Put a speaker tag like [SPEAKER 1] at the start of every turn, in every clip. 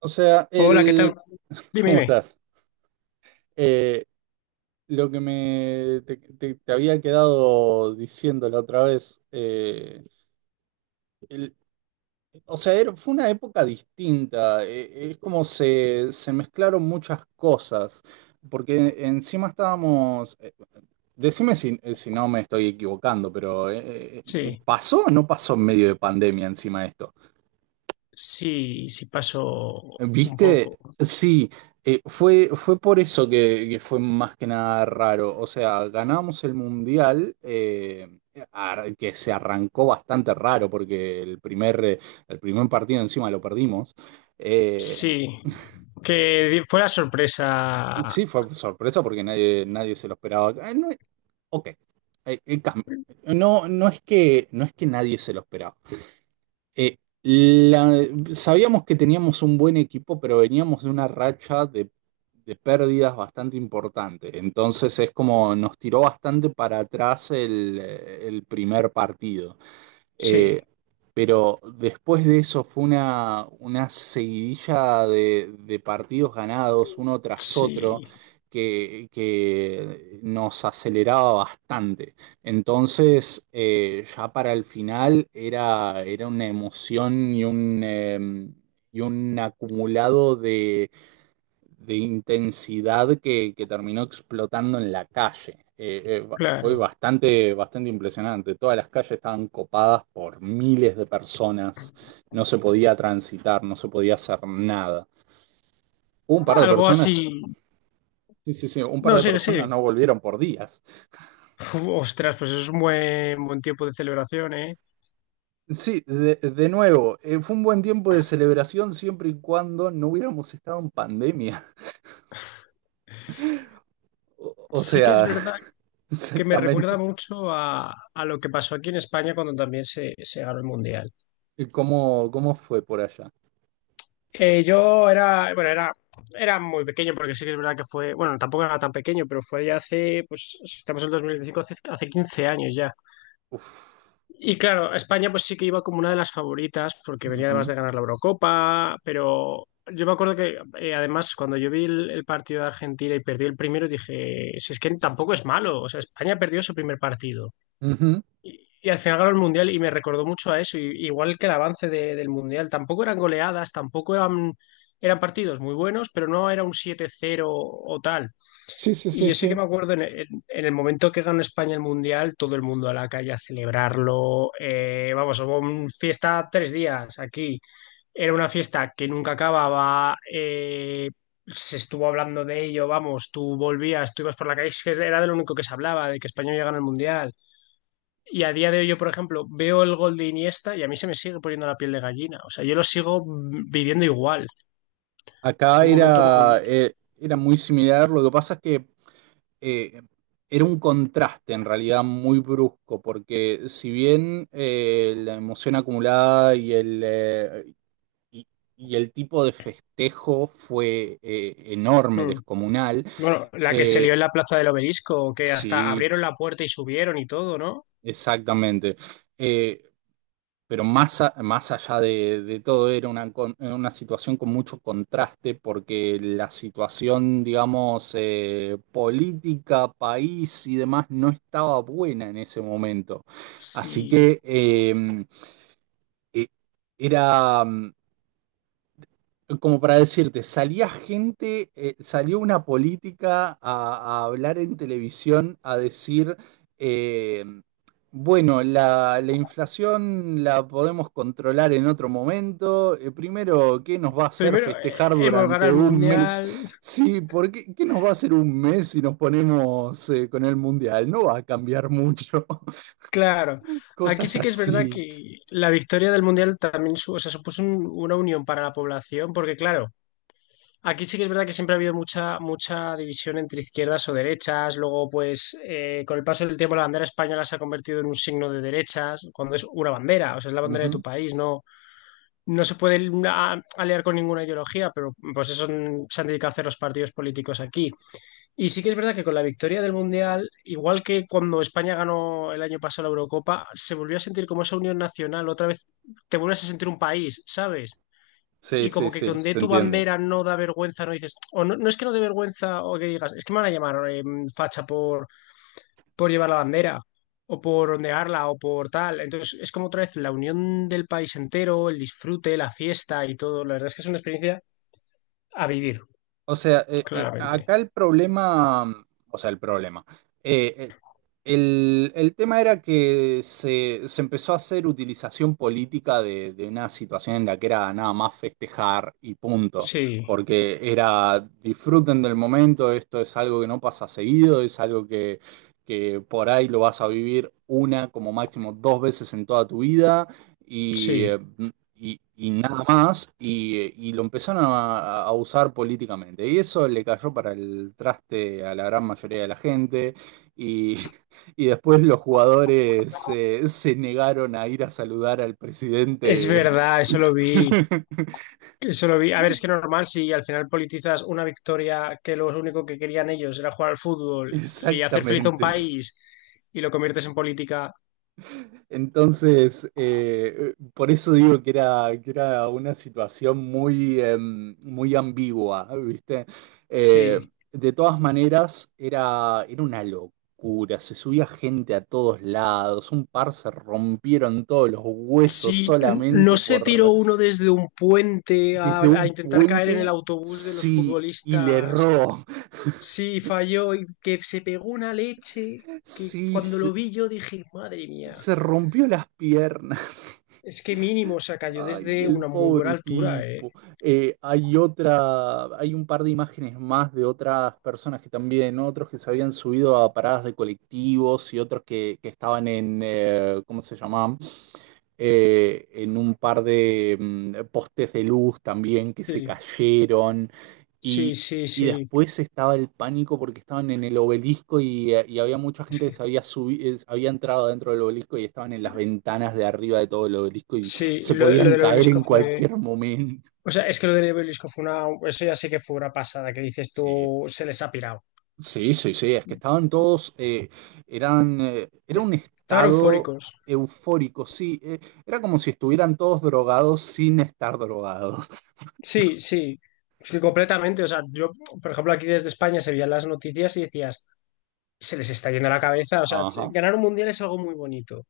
[SPEAKER 1] O sea,
[SPEAKER 2] Hola, ¿qué tal? Dime,
[SPEAKER 1] ¿Cómo
[SPEAKER 2] dime.
[SPEAKER 1] estás? Eh, lo que te había quedado diciendo la otra vez, el- o sea, fue una época distinta. Es como se mezclaron muchas cosas, porque encima estábamos. Decime si, si no me estoy equivocando, pero
[SPEAKER 2] Sí,
[SPEAKER 1] ¿pasó o no pasó en medio de pandemia encima esto?
[SPEAKER 2] sí, sí pasó un poco.
[SPEAKER 1] ¿Viste? Sí, fue por eso que fue más que nada raro. O sea, ganamos el mundial. Que se arrancó bastante raro, porque el el primer partido encima lo perdimos. Eh,
[SPEAKER 2] Sí, que fue la sorpresa.
[SPEAKER 1] sí, fue sorpresa porque nadie se lo esperaba. No, ok. Eh, eh, cam- no, no es que nadie se lo esperaba. Eh, la- Sabíamos que teníamos un buen equipo, pero veníamos de una racha de pérdidas bastante importante. Entonces es como nos tiró bastante para atrás el primer partido.
[SPEAKER 2] Sí,
[SPEAKER 1] Eh, pero después de eso fue una seguidilla de partidos ganados uno tras otro
[SPEAKER 2] sí,
[SPEAKER 1] que nos aceleraba bastante. Entonces, ya para el final era una emoción y y un acumulado de intensidad que terminó explotando en la calle. Fue
[SPEAKER 2] claro.
[SPEAKER 1] bastante impresionante. Todas las calles estaban copadas por miles de personas. No se podía transitar, no se podía hacer nada. Un par de
[SPEAKER 2] Algo
[SPEAKER 1] personas,
[SPEAKER 2] así.
[SPEAKER 1] sí, sí, sí, un par
[SPEAKER 2] No,
[SPEAKER 1] de
[SPEAKER 2] sí, sí.
[SPEAKER 1] personas no volvieron por días.
[SPEAKER 2] Uf, ostras, pues es un buen tiempo de celebración, ¿eh?
[SPEAKER 1] Sí, de nuevo, fue un buen tiempo de celebración siempre y cuando no hubiéramos estado en pandemia. O
[SPEAKER 2] Sí que es
[SPEAKER 1] sea,
[SPEAKER 2] verdad que me recuerda
[SPEAKER 1] exactamente.
[SPEAKER 2] mucho a lo que pasó aquí en España cuando también se ganó el Mundial.
[SPEAKER 1] ¿Cómo, cómo fue por allá?
[SPEAKER 2] Yo era, bueno, era muy pequeño porque sí que es verdad que fue, bueno, tampoco era tan pequeño, pero fue ya hace, pues, si estamos en el 2025, hace 15 años ya.
[SPEAKER 1] Uf.
[SPEAKER 2] Y claro, España pues sí que iba como una de las favoritas porque venía además
[SPEAKER 1] Ujú.
[SPEAKER 2] de ganar la Eurocopa, pero yo me acuerdo que además cuando yo vi el partido de Argentina y perdió el primero, dije, si es que tampoco es malo, o sea, España perdió su primer partido.
[SPEAKER 1] Ujú.
[SPEAKER 2] Y al final ganó el Mundial y me recordó mucho a eso, igual que el avance del Mundial. Tampoco eran goleadas, tampoco eran partidos muy buenos, pero no era un siete cero o tal.
[SPEAKER 1] Sí, sí,
[SPEAKER 2] Y
[SPEAKER 1] sí,
[SPEAKER 2] yo sí que
[SPEAKER 1] sí.
[SPEAKER 2] me acuerdo en el momento que ganó España el Mundial, todo el mundo a la calle a celebrarlo. Vamos, hubo una fiesta 3 días aquí. Era una fiesta que nunca acababa. Se estuvo hablando de ello, vamos, tú volvías, tú ibas por la calle, es que era de lo único que se hablaba, de que España había ganado el Mundial. Y a día de hoy yo, por ejemplo, veo el gol de Iniesta y a mí se me sigue poniendo la piel de gallina. O sea, yo lo sigo viviendo igual.
[SPEAKER 1] Acá
[SPEAKER 2] Fue un momento muy
[SPEAKER 1] era,
[SPEAKER 2] bonito.
[SPEAKER 1] era muy similar. Lo que pasa es que eh, era un contraste en realidad muy brusco, porque si bien la emoción acumulada y y, y el tipo de festejo fue enorme,
[SPEAKER 2] Mm.
[SPEAKER 1] descomunal.
[SPEAKER 2] Bueno, la que se lió
[SPEAKER 1] eh,
[SPEAKER 2] en la plaza del Obelisco, que hasta
[SPEAKER 1] sí,
[SPEAKER 2] abrieron la puerta y subieron y todo, ¿no?
[SPEAKER 1] exactamente. Eh, Pero más, más allá de todo, era una, una situación con mucho contraste, porque la situación, digamos, política, país y demás no estaba buena en ese momento. Así
[SPEAKER 2] Sí.
[SPEAKER 1] que eh, era. Como para decirte, salía gente, salió una política a hablar en televisión, a decir, eh, bueno, la inflación la podemos controlar en otro momento. Primero, ¿qué nos va a hacer
[SPEAKER 2] Primero,
[SPEAKER 1] festejar
[SPEAKER 2] hemos ganado
[SPEAKER 1] durante
[SPEAKER 2] el
[SPEAKER 1] un mes?
[SPEAKER 2] Mundial.
[SPEAKER 1] Sí, ¿por qué, qué nos va a hacer un mes si nos ponemos, con el mundial? No va a cambiar mucho.
[SPEAKER 2] Claro. Aquí
[SPEAKER 1] Cosas
[SPEAKER 2] sí que es verdad
[SPEAKER 1] así.
[SPEAKER 2] que la victoria del Mundial también o sea, supuso una unión para la población, porque claro, aquí sí que es verdad que siempre ha habido mucha, mucha división entre izquierdas o derechas. Luego, pues, con el paso del tiempo, la bandera española se ha convertido en un signo de derechas, cuando es una bandera, o sea, es la bandera de tu
[SPEAKER 1] Ujú.
[SPEAKER 2] país. No, no se puede aliar con ninguna ideología, pero pues eso se han dedicado a hacer los partidos políticos aquí. Y sí que es verdad que con la victoria del Mundial, igual que cuando España ganó el año pasado la Eurocopa, se volvió a sentir como esa unión nacional. Otra vez te vuelves a sentir un país, ¿sabes?
[SPEAKER 1] Sí,
[SPEAKER 2] Y
[SPEAKER 1] sí,
[SPEAKER 2] como que
[SPEAKER 1] sí,
[SPEAKER 2] con de
[SPEAKER 1] se
[SPEAKER 2] tu
[SPEAKER 1] entiende.
[SPEAKER 2] bandera no da vergüenza, no dices, o no, no es que no dé vergüenza o que digas, es que me van a llamar facha por llevar la bandera o por ondearla o por tal. Entonces es como otra vez la unión del país entero, el disfrute, la fiesta y todo. La verdad es que es una experiencia a vivir,
[SPEAKER 1] O sea,
[SPEAKER 2] claramente.
[SPEAKER 1] acá el problema, o sea, el problema, eh, eh, el tema era que se empezó a hacer utilización política de una situación en la que era nada más festejar y punto,
[SPEAKER 2] Sí,
[SPEAKER 1] porque era disfruten del momento, esto es algo que no pasa seguido, es algo que por ahí lo vas a vivir una, como máximo dos veces en toda tu vida. Y
[SPEAKER 2] sí.
[SPEAKER 1] y nada más, y lo empezaron a usar políticamente. Y eso le cayó para el traste a la gran mayoría de la gente, y, y después los jugadores se negaron a ir a saludar al
[SPEAKER 2] Es
[SPEAKER 1] presidente.
[SPEAKER 2] verdad, eso lo vi. Eso lo vi. A ver, es que normal si al final politizas una victoria que lo único que querían ellos era jugar al fútbol y hacer feliz a un
[SPEAKER 1] Exactamente.
[SPEAKER 2] país y lo conviertes en política.
[SPEAKER 1] Entonces, por eso digo que era una situación muy, muy ambigua, ¿viste? Eh,
[SPEAKER 2] Sí.
[SPEAKER 1] de todas maneras, era, era una locura, se subía gente a todos lados, un par se rompieron todos los huesos
[SPEAKER 2] Si no
[SPEAKER 1] solamente
[SPEAKER 2] se tiró
[SPEAKER 1] por,
[SPEAKER 2] uno desde un puente a,
[SPEAKER 1] desde
[SPEAKER 2] a
[SPEAKER 1] un
[SPEAKER 2] intentar caer en el
[SPEAKER 1] puente,
[SPEAKER 2] autobús de los
[SPEAKER 1] sí, y le
[SPEAKER 2] futbolistas,
[SPEAKER 1] erró,
[SPEAKER 2] sí falló y que se pegó una leche que
[SPEAKER 1] sí,
[SPEAKER 2] cuando lo vi yo dije, madre mía,
[SPEAKER 1] se rompió las piernas.
[SPEAKER 2] es que mínimo se cayó
[SPEAKER 1] Ay,
[SPEAKER 2] desde
[SPEAKER 1] el
[SPEAKER 2] una muy buena
[SPEAKER 1] pobre
[SPEAKER 2] altura, ¿eh?
[SPEAKER 1] tipo. Hay otra, hay un par de imágenes más de otras personas que también, ¿no? Otros que se habían subido a paradas de colectivos y otros que estaban en, ¿cómo se llamaban? En un par de postes de luz también que se
[SPEAKER 2] Sí,
[SPEAKER 1] cayeron
[SPEAKER 2] sí,
[SPEAKER 1] y,
[SPEAKER 2] sí,
[SPEAKER 1] y
[SPEAKER 2] sí.
[SPEAKER 1] después estaba el pánico porque estaban en el obelisco y había mucha
[SPEAKER 2] Es
[SPEAKER 1] gente que
[SPEAKER 2] que,
[SPEAKER 1] se había subido, había entrado dentro del obelisco y estaban en las ventanas de arriba de todo el obelisco y
[SPEAKER 2] sí,
[SPEAKER 1] se
[SPEAKER 2] lo
[SPEAKER 1] podían
[SPEAKER 2] del
[SPEAKER 1] caer
[SPEAKER 2] obelisco
[SPEAKER 1] en
[SPEAKER 2] fue...
[SPEAKER 1] cualquier momento.
[SPEAKER 2] O sea, es que lo del obelisco fue una... Eso ya sé que fue una pasada, que dices
[SPEAKER 1] Sí.
[SPEAKER 2] tú, se les ha pirado.
[SPEAKER 1] Sí, sí, sí, es que estaban todos, eran, era un
[SPEAKER 2] Estaban
[SPEAKER 1] estado
[SPEAKER 2] eufóricos.
[SPEAKER 1] eufórico, sí. Era como si estuvieran todos drogados sin estar drogados.
[SPEAKER 2] Sí, sí, es que completamente. O sea, yo, por ejemplo, aquí desde España se veían las noticias y decías, se les está yendo la cabeza. O sea,
[SPEAKER 1] Ajá,
[SPEAKER 2] ganar un mundial es algo muy bonito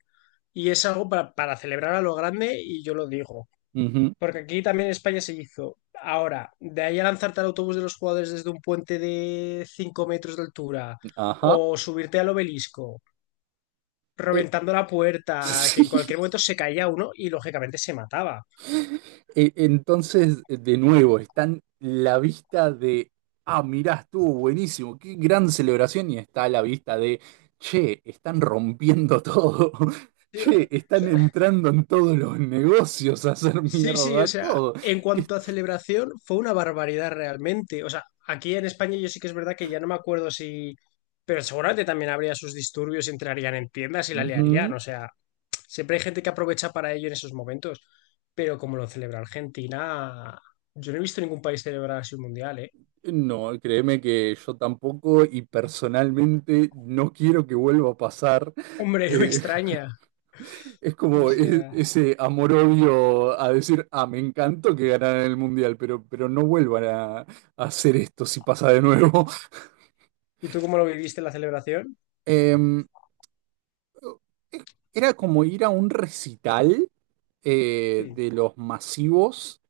[SPEAKER 2] y es algo para celebrar a lo grande y yo lo digo.
[SPEAKER 1] ujú,
[SPEAKER 2] Porque aquí también en España se hizo. Ahora, de ahí a lanzarte al autobús de los jugadores desde un puente de 5 metros de altura
[SPEAKER 1] ajá.
[SPEAKER 2] o subirte al obelisco,
[SPEAKER 1] eh,
[SPEAKER 2] reventando la puerta, que en
[SPEAKER 1] sí.
[SPEAKER 2] cualquier momento se caía uno y lógicamente se mataba.
[SPEAKER 1] Entonces, de nuevo, están la vista de, ah, mirá, estuvo buenísimo, qué gran celebración, y está la vista de, che, están rompiendo todo,
[SPEAKER 2] Tío,
[SPEAKER 1] che, están entrando en todos los negocios a hacer
[SPEAKER 2] sí, sí, o
[SPEAKER 1] mierda
[SPEAKER 2] sea,
[SPEAKER 1] todo.
[SPEAKER 2] en
[SPEAKER 1] que est-
[SPEAKER 2] cuanto a celebración, fue una barbaridad realmente. O sea, aquí en España yo sí que es verdad que ya no me acuerdo si... Pero seguramente también habría sus disturbios, entrarían en tiendas y la liarían.
[SPEAKER 1] Ujú.
[SPEAKER 2] O sea, siempre hay gente que aprovecha para ello en esos momentos. Pero como lo celebra Argentina, yo no he visto ningún país celebrar así un mundial, ¿eh?
[SPEAKER 1] No, créeme que yo tampoco y personalmente no quiero que vuelva a pasar.
[SPEAKER 2] Hombre, no me
[SPEAKER 1] Eh,
[SPEAKER 2] extraña.
[SPEAKER 1] Es
[SPEAKER 2] O
[SPEAKER 1] como
[SPEAKER 2] sea,
[SPEAKER 1] ese amor-odio a decir, ah, me encantó que ganaran el Mundial, pero no vuelvan a hacer esto si pasa de nuevo.
[SPEAKER 2] ¿y tú cómo lo viviste la celebración?
[SPEAKER 1] Em, eh, Era como ir a un recital
[SPEAKER 2] Sí,
[SPEAKER 1] de los masivos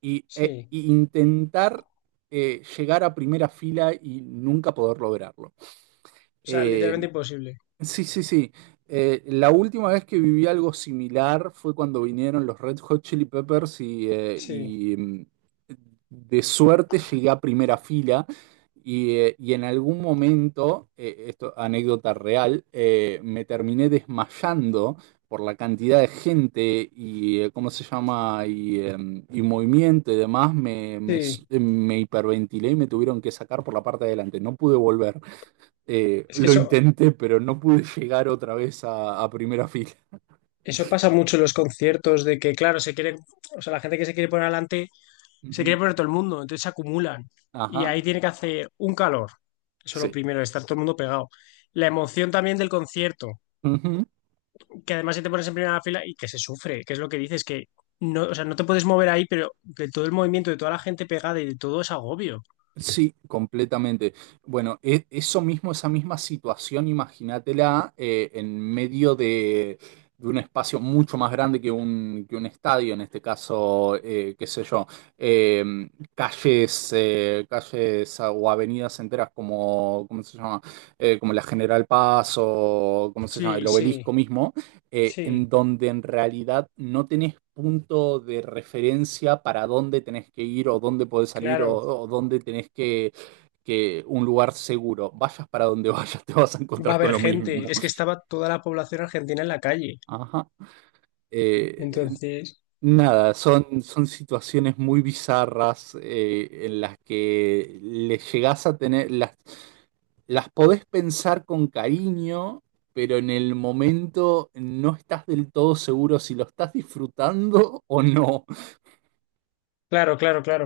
[SPEAKER 1] y,
[SPEAKER 2] sí.
[SPEAKER 1] e intentar llegar a primera fila y nunca poder lograrlo.
[SPEAKER 2] O sea, literalmente
[SPEAKER 1] Em,
[SPEAKER 2] imposible.
[SPEAKER 1] Sí, sí, sí. La última vez que viví algo similar fue cuando vinieron los Red Hot Chili Peppers y, eh,
[SPEAKER 2] Sí,
[SPEAKER 1] y, mm, de suerte llegué a primera fila y en algún momento, esto anécdota real, me terminé desmayando por la cantidad de gente y cómo se llama y, y movimiento y demás,
[SPEAKER 2] sí.
[SPEAKER 1] me hiperventilé y me tuvieron que sacar por la parte de adelante, no pude volver.
[SPEAKER 2] Es que
[SPEAKER 1] Lo
[SPEAKER 2] eso,
[SPEAKER 1] intenté, pero no pude llegar otra vez a primera fila.
[SPEAKER 2] Eso pasa mucho en los conciertos de que, claro, o sea, la gente que se quiere poner adelante, se quiere
[SPEAKER 1] Ujú.
[SPEAKER 2] poner todo el mundo, entonces se acumulan. Y
[SPEAKER 1] Ajá,
[SPEAKER 2] ahí tiene que hacer un calor. Eso es lo
[SPEAKER 1] sí.
[SPEAKER 2] primero, estar todo el mundo pegado. La emoción también del concierto,
[SPEAKER 1] Ujú.
[SPEAKER 2] que además si te pones en primera fila y que se sufre, que es lo que dices, que no, o sea, no te puedes mover ahí, pero de todo el movimiento, de toda la gente pegada y de todo es agobio.
[SPEAKER 1] Sí, completamente. Bueno, eso mismo, esa misma situación, imagínatela en medio de un espacio mucho más grande que un estadio, en este caso, qué sé yo, eh, calles, calles o avenidas enteras como, ¿cómo se llama? Como la General Paz o, ¿cómo se llama? El
[SPEAKER 2] Sí, sí,
[SPEAKER 1] obelisco mismo, en
[SPEAKER 2] sí,
[SPEAKER 1] donde en realidad no tenés punto de referencia para dónde tenés que ir o dónde podés salir
[SPEAKER 2] claro.
[SPEAKER 1] o dónde tenés que un lugar seguro. Vayas para donde vayas, te vas a
[SPEAKER 2] Va a
[SPEAKER 1] encontrar con
[SPEAKER 2] haber
[SPEAKER 1] lo
[SPEAKER 2] gente.
[SPEAKER 1] mismo.
[SPEAKER 2] Es que estaba toda la población argentina en la calle.
[SPEAKER 1] Ajá. Eh,
[SPEAKER 2] Entonces,
[SPEAKER 1] Nada, son, son situaciones muy bizarras en las que le llegás a tener, las podés pensar con cariño, pero en el momento no estás del todo seguro si lo estás disfrutando o no.
[SPEAKER 2] claro, claro, claro.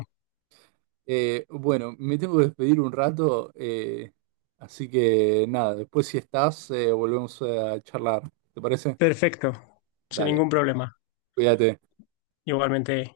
[SPEAKER 1] Bueno, me tengo que despedir un rato, así que nada, después si estás, volvemos a charlar. ¿Te parece?
[SPEAKER 2] Perfecto, sin
[SPEAKER 1] Dale,
[SPEAKER 2] ningún problema.
[SPEAKER 1] cuídate.
[SPEAKER 2] Igualmente.